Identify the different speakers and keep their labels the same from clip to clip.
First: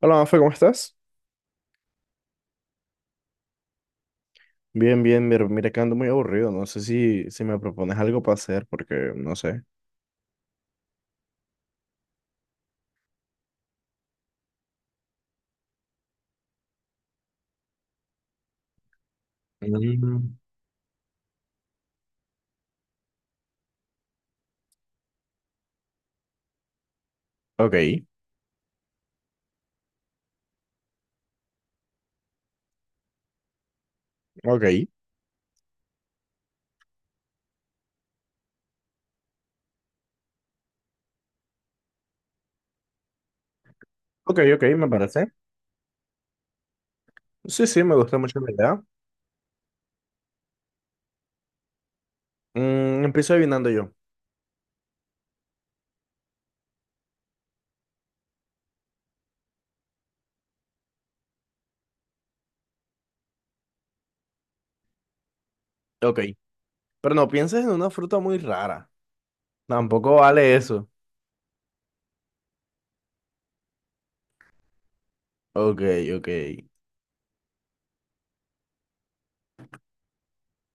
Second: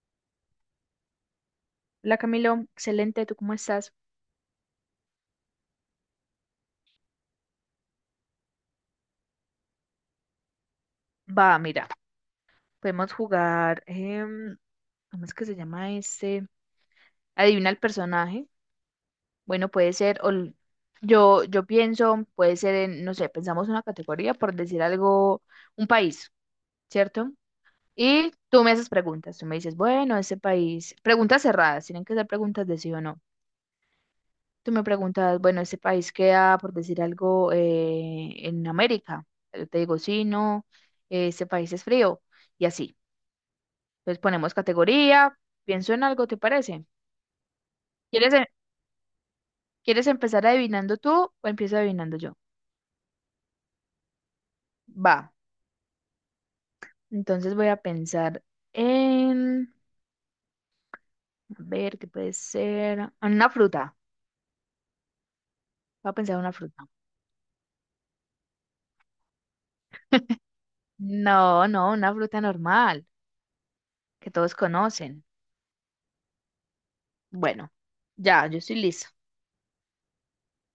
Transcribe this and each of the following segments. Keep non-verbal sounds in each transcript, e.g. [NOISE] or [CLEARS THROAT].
Speaker 1: Hola, Mafe, ¿cómo estás?
Speaker 2: Hola Camilo, excelente, ¿tú cómo estás?
Speaker 1: Bien, bien, mira que ando muy aburrido. No sé si me propones algo para hacer, porque no sé.
Speaker 2: Va, mira, podemos jugar, ¿cómo es que se llama este? Adivina el personaje. Bueno, puede ser,
Speaker 1: Mm.
Speaker 2: yo pienso, puede ser, no sé, pensamos una categoría por decir algo, un país, ¿cierto?
Speaker 1: Ok,
Speaker 2: Y tú me haces preguntas, tú me dices, bueno, ese país, preguntas cerradas, tienen que ser preguntas de sí o no. Tú me
Speaker 1: ok,
Speaker 2: preguntas, bueno, ese país queda, por decir algo, en América. Yo te digo, sí, no, ese país es frío y así. Entonces ponemos
Speaker 1: ok, me parece.
Speaker 2: categoría, pienso en algo, ¿te parece?
Speaker 1: Sí, sí, me gusta
Speaker 2: ¿Quieres,
Speaker 1: mucho
Speaker 2: em-
Speaker 1: la idea.
Speaker 2: ¿Quieres empezar adivinando tú o empiezo adivinando yo?
Speaker 1: Empiezo adivinando yo.
Speaker 2: Va, entonces voy a pensar en, a ver, ¿qué puede ser? En una fruta. Voy a
Speaker 1: Ok,
Speaker 2: pensar en una fruta.
Speaker 1: pero no pienses en una fruta muy rara. Tampoco vale eso.
Speaker 2: No, no, una fruta normal, que todos conocen.
Speaker 1: Ok, ok.
Speaker 2: Bueno, ya, yo estoy lista.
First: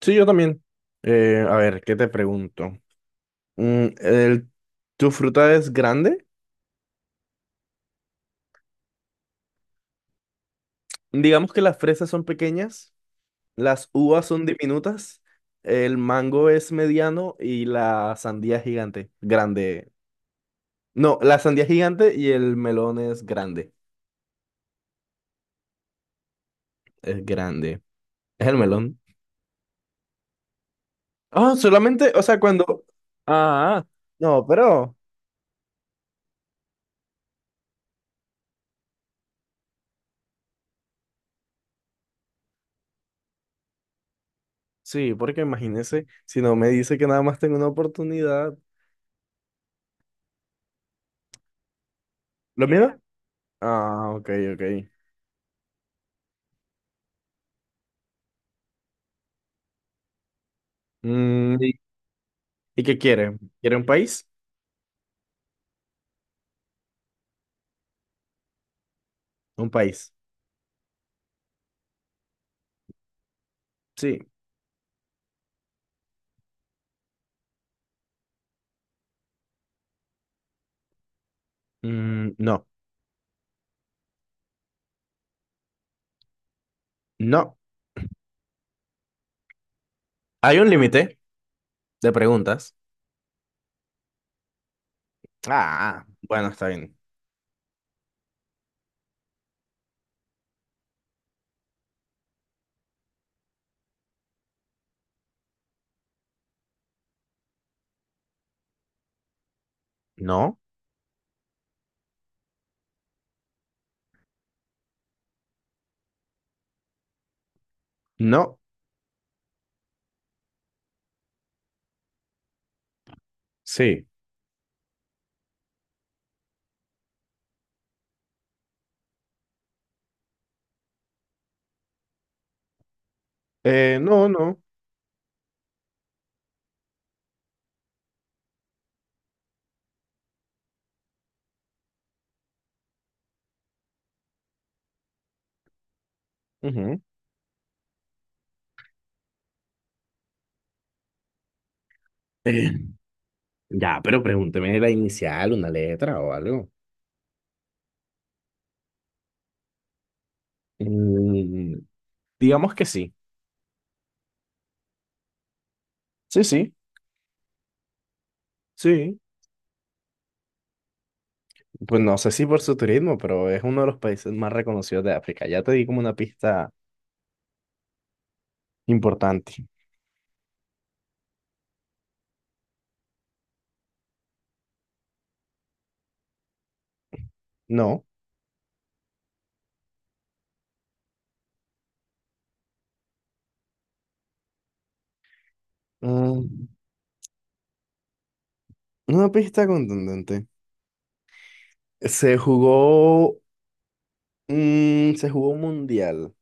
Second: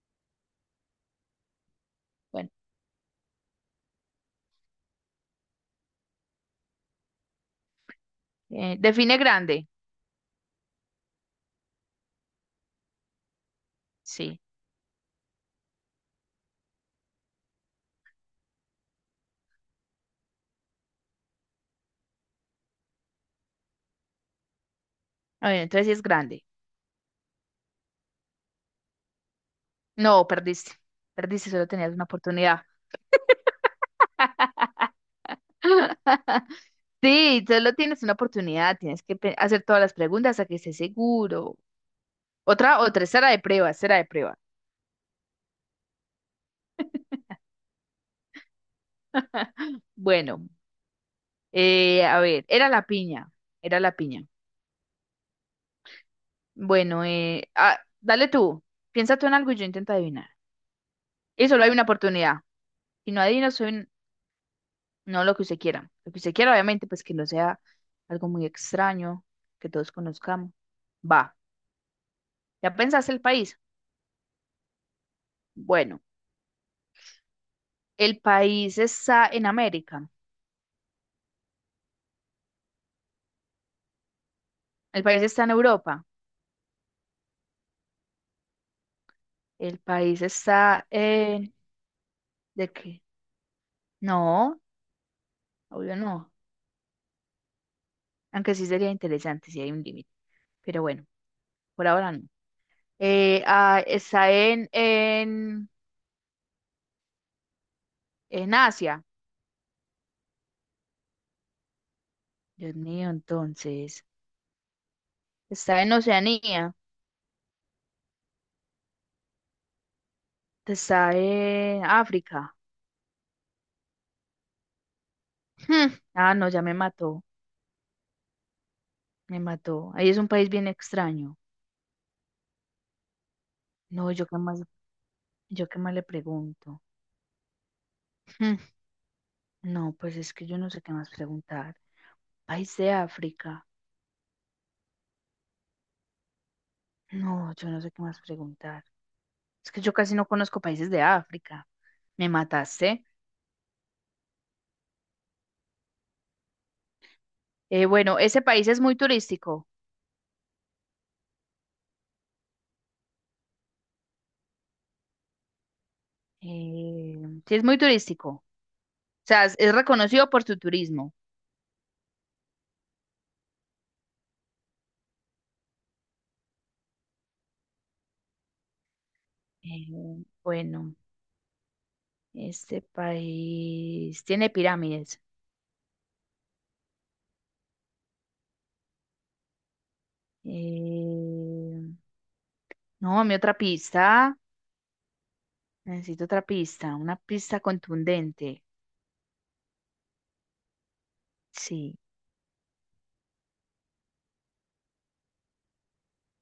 Speaker 1: Sí, yo también. A ver, ¿qué te
Speaker 2: Bueno,
Speaker 1: pregunto? Mm, el- ¿Tu fruta es grande?
Speaker 2: define grande.
Speaker 1: Digamos que las fresas son pequeñas. Las uvas
Speaker 2: Sí.
Speaker 1: son diminutas, el mango es mediano y la sandía es gigante. Grande. No, la sandía es gigante y el melón es grande.
Speaker 2: A ver, entonces sí es grande.
Speaker 1: Es grande. Es el melón.
Speaker 2: No, perdiste. Perdiste,
Speaker 1: Ah,
Speaker 2: solo tenías una
Speaker 1: solamente, o sea,
Speaker 2: oportunidad.
Speaker 1: cuando... Ah, no,
Speaker 2: [LAUGHS]
Speaker 1: pero...
Speaker 2: Sí, solo tienes una oportunidad, tienes que hacer todas las preguntas hasta que estés seguro. Otra, otra, será de prueba, será de prueba.
Speaker 1: Sí, porque imagínese, si no me dice que nada más tengo una oportunidad.
Speaker 2: [LAUGHS] Bueno, a ver,
Speaker 1: ¿Lo
Speaker 2: era la
Speaker 1: mira?
Speaker 2: piña, era la
Speaker 1: Ah,
Speaker 2: piña.
Speaker 1: ok, ok.
Speaker 2: Bueno, dale tú, piensa tú en algo y yo intento adivinar. Y
Speaker 1: Mm,
Speaker 2: solo hay
Speaker 1: ¿y
Speaker 2: una oportunidad.
Speaker 1: y qué
Speaker 2: Si no
Speaker 1: quiere?
Speaker 2: adivino, soy
Speaker 1: ¿Quiere un
Speaker 2: un-
Speaker 1: país?
Speaker 2: no lo que usted quiera. Lo que usted quiera, obviamente, pues que no sea algo muy extraño,
Speaker 1: Un
Speaker 2: que todos
Speaker 1: país.
Speaker 2: conozcamos. Va, ¿ya pensaste el país?
Speaker 1: Sí.
Speaker 2: Bueno, el país está en América.
Speaker 1: Mm, no.
Speaker 2: El país está en Europa.
Speaker 1: No.
Speaker 2: El país
Speaker 1: Hay un
Speaker 2: está
Speaker 1: límite
Speaker 2: en...
Speaker 1: de
Speaker 2: ¿De
Speaker 1: preguntas.
Speaker 2: qué? No, obvio
Speaker 1: Ah,
Speaker 2: no.
Speaker 1: bueno, está bien.
Speaker 2: Aunque sí sería interesante si hay un límite. Pero bueno, por ahora no. Está en Asia.
Speaker 1: No,
Speaker 2: Dios mío, entonces. Está en Oceanía.
Speaker 1: no,
Speaker 2: Está en África.
Speaker 1: sí.
Speaker 2: Hmm. Ah, no, ya me mató. Me mató. Ahí es un país bien extraño. No,
Speaker 1: No, no.
Speaker 2: yo qué más le pregunto. Hmm. No, pues es que yo no sé qué más preguntar. País de África.
Speaker 1: Ujú.
Speaker 2: No, yo no sé qué más preguntar. Es que yo casi no conozco países de África. Me
Speaker 1: Eh,
Speaker 2: mataste.
Speaker 1: ya, pero pregúnteme la inicial, una letra o algo.
Speaker 2: Bueno, ese país es muy turístico.
Speaker 1: Mm, digamos que sí. Sí, sí,
Speaker 2: Eh, sí, es muy turístico. O
Speaker 1: sí.
Speaker 2: sea, es reconocido por su turismo.
Speaker 1: Pues no sé si por su turismo, pero es uno de los países más reconocidos de África. Ya te di como una pista importante.
Speaker 2: Eh, bueno, este país tiene pirámides.
Speaker 1: No.
Speaker 2: Eh, no, mi otra pista. Necesito otra
Speaker 1: Mm,
Speaker 2: pista, una pista contundente.
Speaker 1: una pista contundente.
Speaker 2: Sí.
Speaker 1: Se jugó, se jugó un mundial.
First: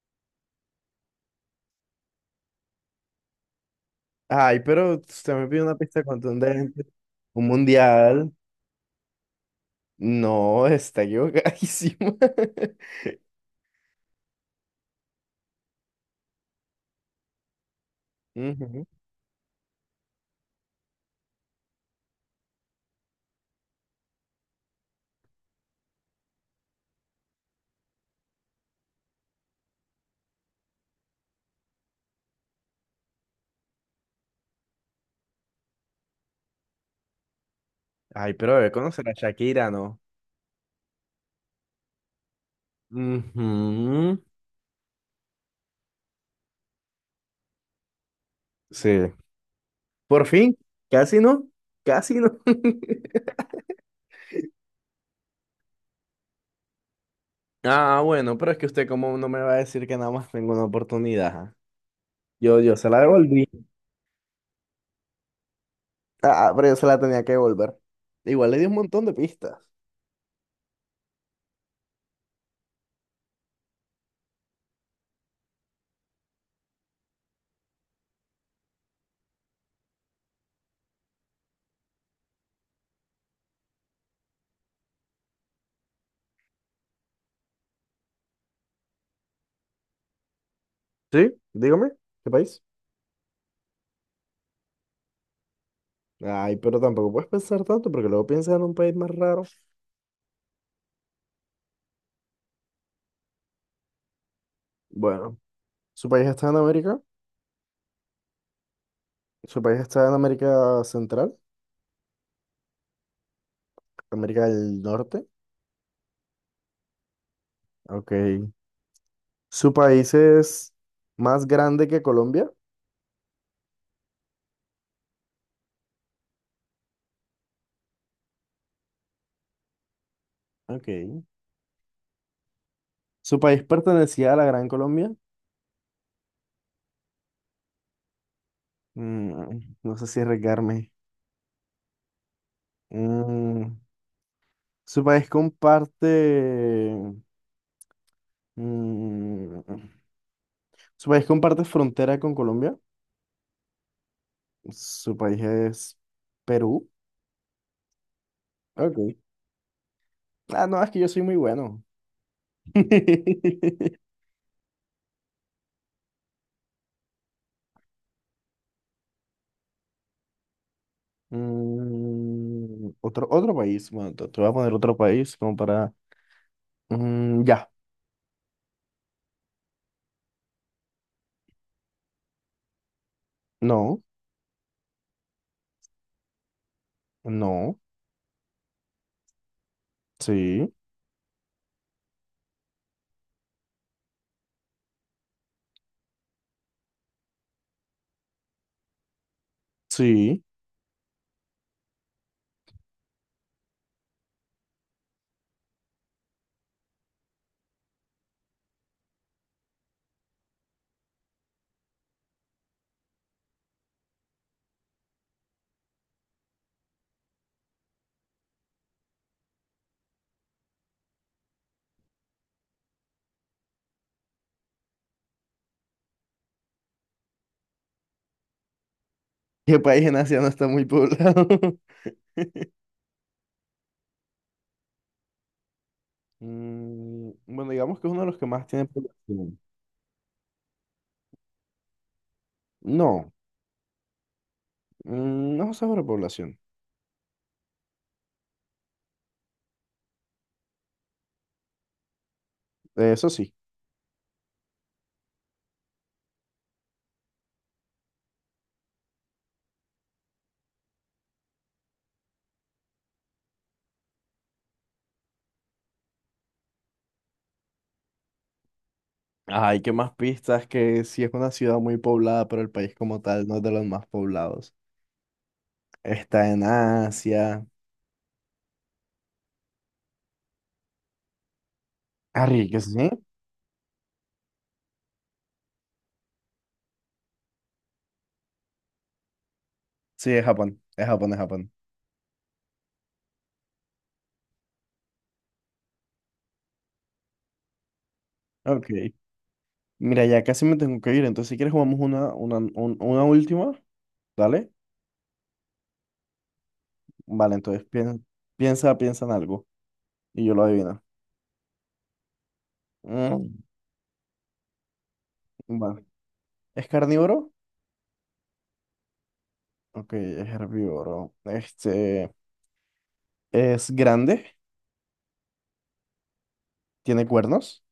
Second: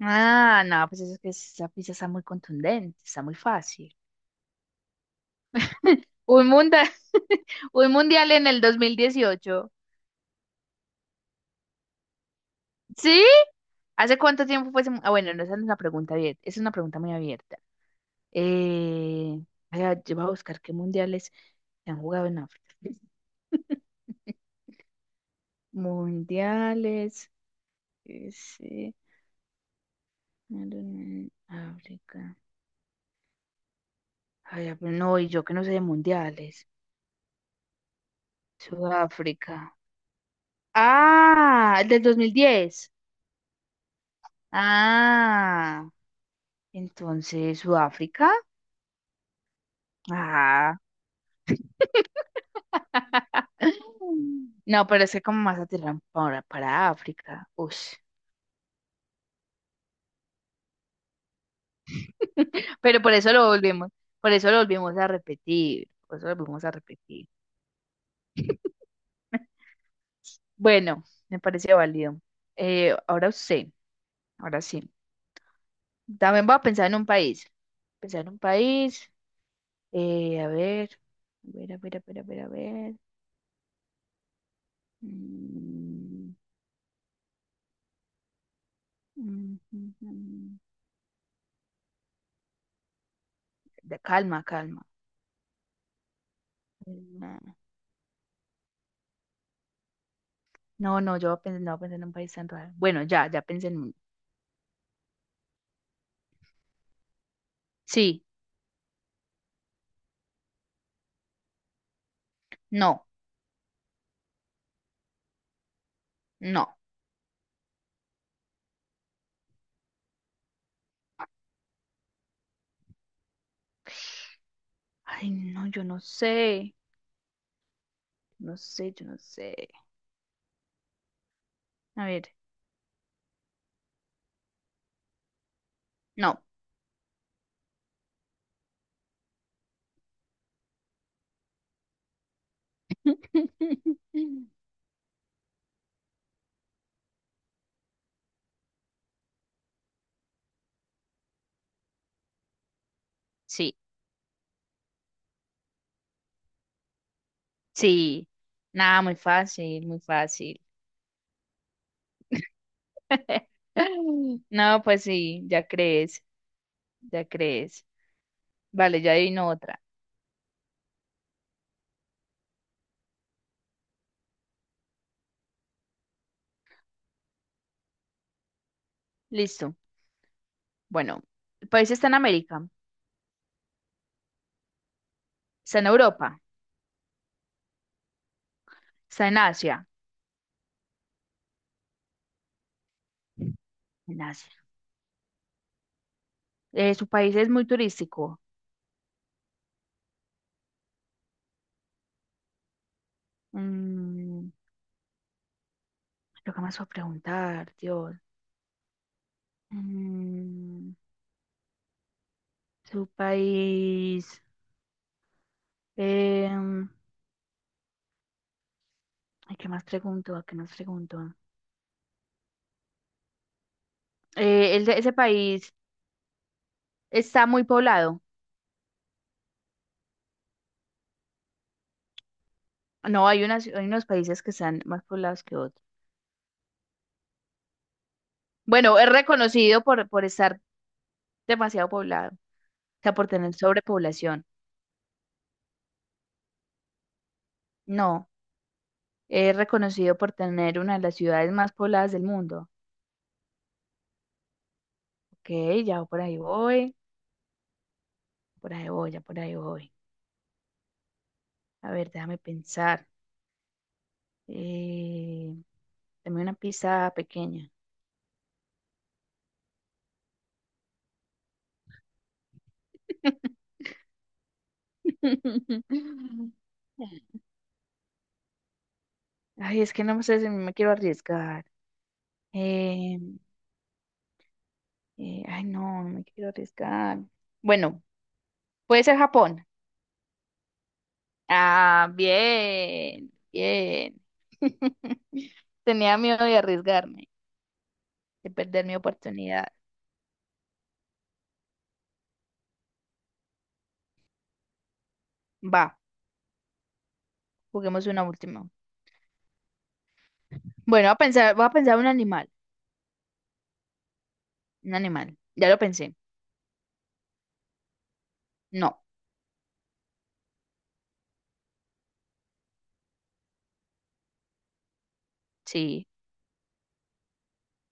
Speaker 2: Ah, no, pues eso es que esa pizza está muy contundente, está muy fácil.
Speaker 1: Ay, pero usted me pide una pista
Speaker 2: [LAUGHS] Un
Speaker 1: contundente.
Speaker 2: mundial,
Speaker 1: Un
Speaker 2: [LAUGHS] un mundial
Speaker 1: mundial.
Speaker 2: en el 2018.
Speaker 1: No, está equivocadísimo. [LAUGHS]
Speaker 2: ¿Sí? ¿Hace cuánto tiempo fue ese? Mu- Ah, bueno, no, esa no es una pregunta abierta, es una pregunta muy abierta.
Speaker 1: Ujú.
Speaker 2: Eh, ay, ay, yo voy a buscar qué mundiales se han jugado en África. [LAUGHS] Mundiales, ese, en África. Ay, ah, pero no, y yo que no sé de mundiales.
Speaker 1: Ay, pero debe conocer a Shakira,
Speaker 2: Sudáfrica.
Speaker 1: ¿no?
Speaker 2: Ah, el del 2010.
Speaker 1: Ujú.
Speaker 2: Ah, entonces Sudáfrica.
Speaker 1: Sí. Por fin.
Speaker 2: Ah.
Speaker 1: Casi no. Casi no. [LAUGHS]
Speaker 2: No, pero es que como más aterran para África. Ush.
Speaker 1: Ah, bueno, pero es que usted como no me va a decir que nada más tengo una oportunidad. ¿Ah? Yo se la
Speaker 2: Pero por eso
Speaker 1: devolví.
Speaker 2: lo volvemos, por eso lo volvimos a repetir. Por eso lo
Speaker 1: Ah,
Speaker 2: volvimos
Speaker 1: pero
Speaker 2: a
Speaker 1: yo se la tenía
Speaker 2: repetir.
Speaker 1: que devolver. Igual le di un montón de pistas.
Speaker 2: Bueno, me parece válido. Ahora usted, ahora sí. También voy a pensar en un país. Pensar en un país. A ver, a ver, a ver, a ver, a ver, a ver. Mm, mm, mm, mm, mm.
Speaker 1: ¿Sí? Dígame, ¿qué país?
Speaker 2: Calma, calma.
Speaker 1: Ay, pero tampoco puedes pensar tanto porque luego piensas en un país más raro.
Speaker 2: No, no, yo pensé, no pensé en un país tan raro. Bueno, ya, ya pensé en uno.
Speaker 1: Bueno, su país está en América.
Speaker 2: Sí,
Speaker 1: Su país está en América Central,
Speaker 2: no,
Speaker 1: América del Norte.
Speaker 2: no.
Speaker 1: Ok. Su país es más grande que Colombia.
Speaker 2: Ay, no, yo no sé. No sé, yo no sé.
Speaker 1: Ok.
Speaker 2: A ver,
Speaker 1: Su país pertenecía a la Gran Colombia.
Speaker 2: no.
Speaker 1: Mm, no sé si arriesgarme. Mm,
Speaker 2: [LAUGHS]
Speaker 1: su país comparte. mm, Su país comparte frontera con Colombia.
Speaker 2: Sí,
Speaker 1: Su país es Perú.
Speaker 2: sí. Nada,
Speaker 1: Ok.
Speaker 2: muy fácil, muy fácil.
Speaker 1: Ah, no, es que yo soy muy bueno.
Speaker 2: [LAUGHS]
Speaker 1: [LAUGHS]
Speaker 2: No, pues sí, ya crees, ya crees. Vale, ya adivino otra.
Speaker 1: Mm, otro país. Bueno, te voy a poner otro país como para. Mm, ya.
Speaker 2: Listo. Bueno, el país está en América,
Speaker 1: No.
Speaker 2: está en Europa,
Speaker 1: No.
Speaker 2: está en Asia.
Speaker 1: Sí.
Speaker 2: En Asia. Su país es muy turístico.
Speaker 1: Sí.
Speaker 2: Mm. Lo que más voy a preguntar, Dios. Mm, su país. em, ay, ¿qué más pregunto? ¿A qué más pregunto? El de ese país está muy poblado.
Speaker 1: [LAUGHS] ¿Qué país en Asia no está muy poblado? [LAUGHS]
Speaker 2: No, hay unas, hay unos países que están más poblados que otros.
Speaker 1: Mm, bueno, digamos que es uno de los que más tiene
Speaker 2: Bueno, es
Speaker 1: población.
Speaker 2: reconocido por estar demasiado poblado, o sea, por
Speaker 1: No.
Speaker 2: tener sobrepoblación.
Speaker 1: No sobrepoblación.
Speaker 2: No, es reconocido por tener una de las ciudades más pobladas del mundo.
Speaker 1: Eso sí.
Speaker 2: Ok, ya por ahí voy, ya por ahí voy. A ver, déjame pensar. Eh, dame una pizza pequeña.
Speaker 1: Ay, qué más pistas, que si es una ciudad muy poblada, pero el país como tal no es de los más poblados. Está
Speaker 2: [LAUGHS]
Speaker 1: en Asia.
Speaker 2: Ay, es que no sé si me quiero arriesgar.
Speaker 1: Arriesgue, ¿sí?
Speaker 2: Eh, ay, no, no me quiero arriesgar. Bueno, puede ser Japón.
Speaker 1: Sí, es Japón. Es Japón, es Japón.
Speaker 2: Ah, bien, bien. [LAUGHS] Tenía miedo de arriesgarme, de perder
Speaker 1: Ok.
Speaker 2: mi oportunidad.
Speaker 1: Mira, ya casi me tengo que ir, entonces si quieres jugamos una última, ¿dale?
Speaker 2: Va,
Speaker 1: Vale, entonces
Speaker 2: juguemos una última.
Speaker 1: piensa en algo y yo lo adivino.
Speaker 2: Bueno, voy a pensar un animal,
Speaker 1: Mm,
Speaker 2: un animal. Ya lo
Speaker 1: vale.
Speaker 2: pensé.
Speaker 1: ¿Es carnívoro?
Speaker 2: No,
Speaker 1: Ok, es herbívoro. Este, ¿es grande?
Speaker 2: sí.
Speaker 1: ¿Tiene cuernos?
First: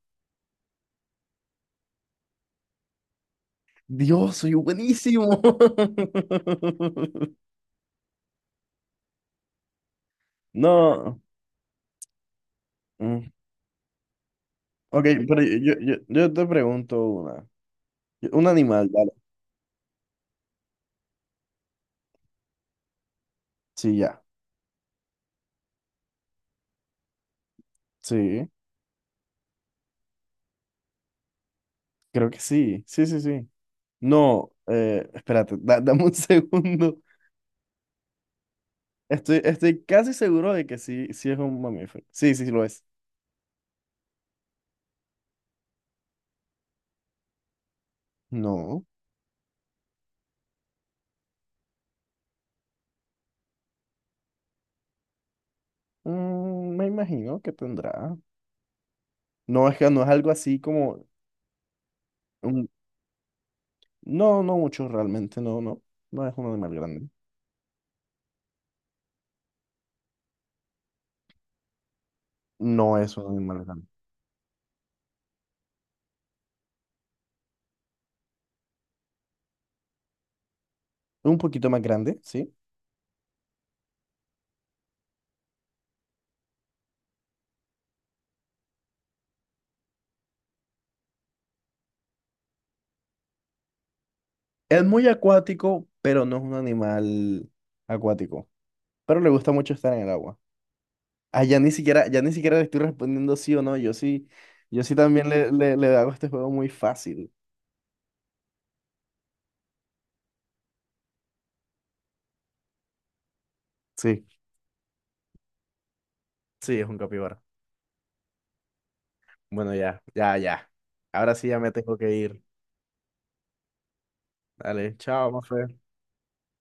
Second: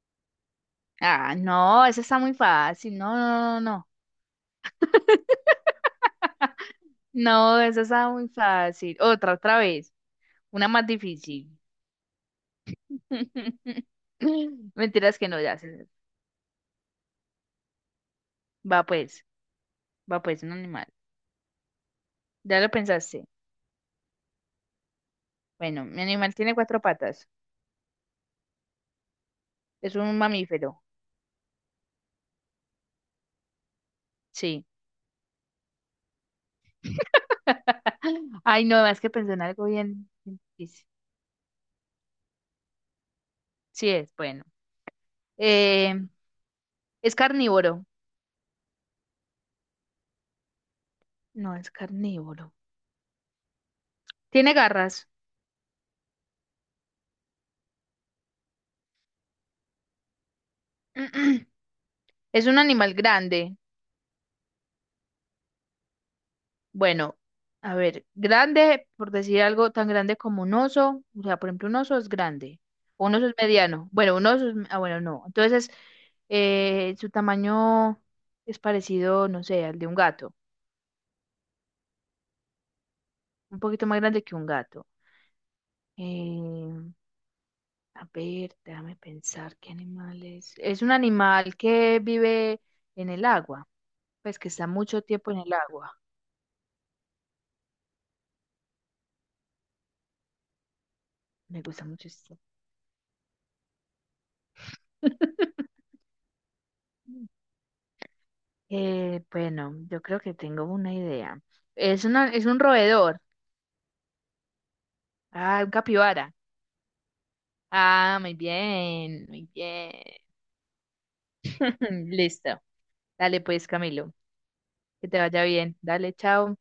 Speaker 2: Ah, no, eso está muy fácil. No, no, no, no, no.
Speaker 1: Dios, soy buenísimo. [LAUGHS]
Speaker 2: No, esa está muy fácil. Otra, otra vez. Una más
Speaker 1: No.
Speaker 2: difícil.
Speaker 1: Mm.
Speaker 2: [LAUGHS]
Speaker 1: Ok,
Speaker 2: Mentiras que no,
Speaker 1: pero
Speaker 2: ya. se-
Speaker 1: yo te pregunto una. Un
Speaker 2: Va
Speaker 1: animal, dale.
Speaker 2: pues, va pues, un animal. Ya lo pensaste.
Speaker 1: Sí, ya.
Speaker 2: Bueno, mi animal tiene cuatro patas.
Speaker 1: Sí,
Speaker 2: Es un mamífero.
Speaker 1: creo que sí. Sí, sí, sí. No,
Speaker 2: Sí.
Speaker 1: espérate, dame un [LAUGHS] segundo.
Speaker 2: [LAUGHS] Ay, no, es que pensé
Speaker 1: Estoy,
Speaker 2: en algo
Speaker 1: estoy
Speaker 2: bien,
Speaker 1: casi
Speaker 2: bien
Speaker 1: seguro de que
Speaker 2: difícil.
Speaker 1: sí, sí es un mamífero. Sí, sí, sí lo es.
Speaker 2: Sí es, bueno. Eh, es carnívoro.
Speaker 1: No,
Speaker 2: No, es carnívoro. Tiene garras.
Speaker 1: mm, me imagino que tendrá. No, es que no es algo así como...
Speaker 2: [CLEARS THROAT] Es un
Speaker 1: un-
Speaker 2: animal grande.
Speaker 1: No, no mucho realmente, no, no. No es un animal grande.
Speaker 2: Bueno, a ver, grande, por decir algo tan grande como un oso, o sea, por ejemplo, un oso es grande,
Speaker 1: No
Speaker 2: o un
Speaker 1: es
Speaker 2: oso
Speaker 1: un
Speaker 2: es
Speaker 1: animal grande.
Speaker 2: mediano, bueno, un oso es, ah, bueno, no, entonces su tamaño es parecido, no sé, al de un gato,
Speaker 1: Es un poquito más grande, sí.
Speaker 2: un poquito más grande que un gato. Eh, a ver, déjame pensar, ¿qué animal es? Es un animal que vive en el agua, pues que está
Speaker 1: Es
Speaker 2: mucho
Speaker 1: muy
Speaker 2: tiempo en el
Speaker 1: acuático,
Speaker 2: agua,
Speaker 1: pero no es un animal acuático. Pero le gusta mucho estar en el agua. Ah,
Speaker 2: me gusta mucho
Speaker 1: ya ni
Speaker 2: esto.
Speaker 1: siquiera le estoy respondiendo sí o no. Yo sí, yo sí también
Speaker 2: [LAUGHS]
Speaker 1: le hago este juego muy fácil.
Speaker 2: Bueno, yo creo que tengo una idea. Es una, es un roedor.
Speaker 1: Sí,
Speaker 2: Ah, un capibara.
Speaker 1: sí, es un capibara.
Speaker 2: Ah, muy bien, muy
Speaker 1: Bueno,
Speaker 2: bien.
Speaker 1: ya. Ahora sí ya me tengo
Speaker 2: [LAUGHS]
Speaker 1: que ir.
Speaker 2: Listo. Dale pues, Camilo.
Speaker 1: Dale,
Speaker 2: Que te
Speaker 1: chao,
Speaker 2: vaya
Speaker 1: más
Speaker 2: bien. Dale, chao.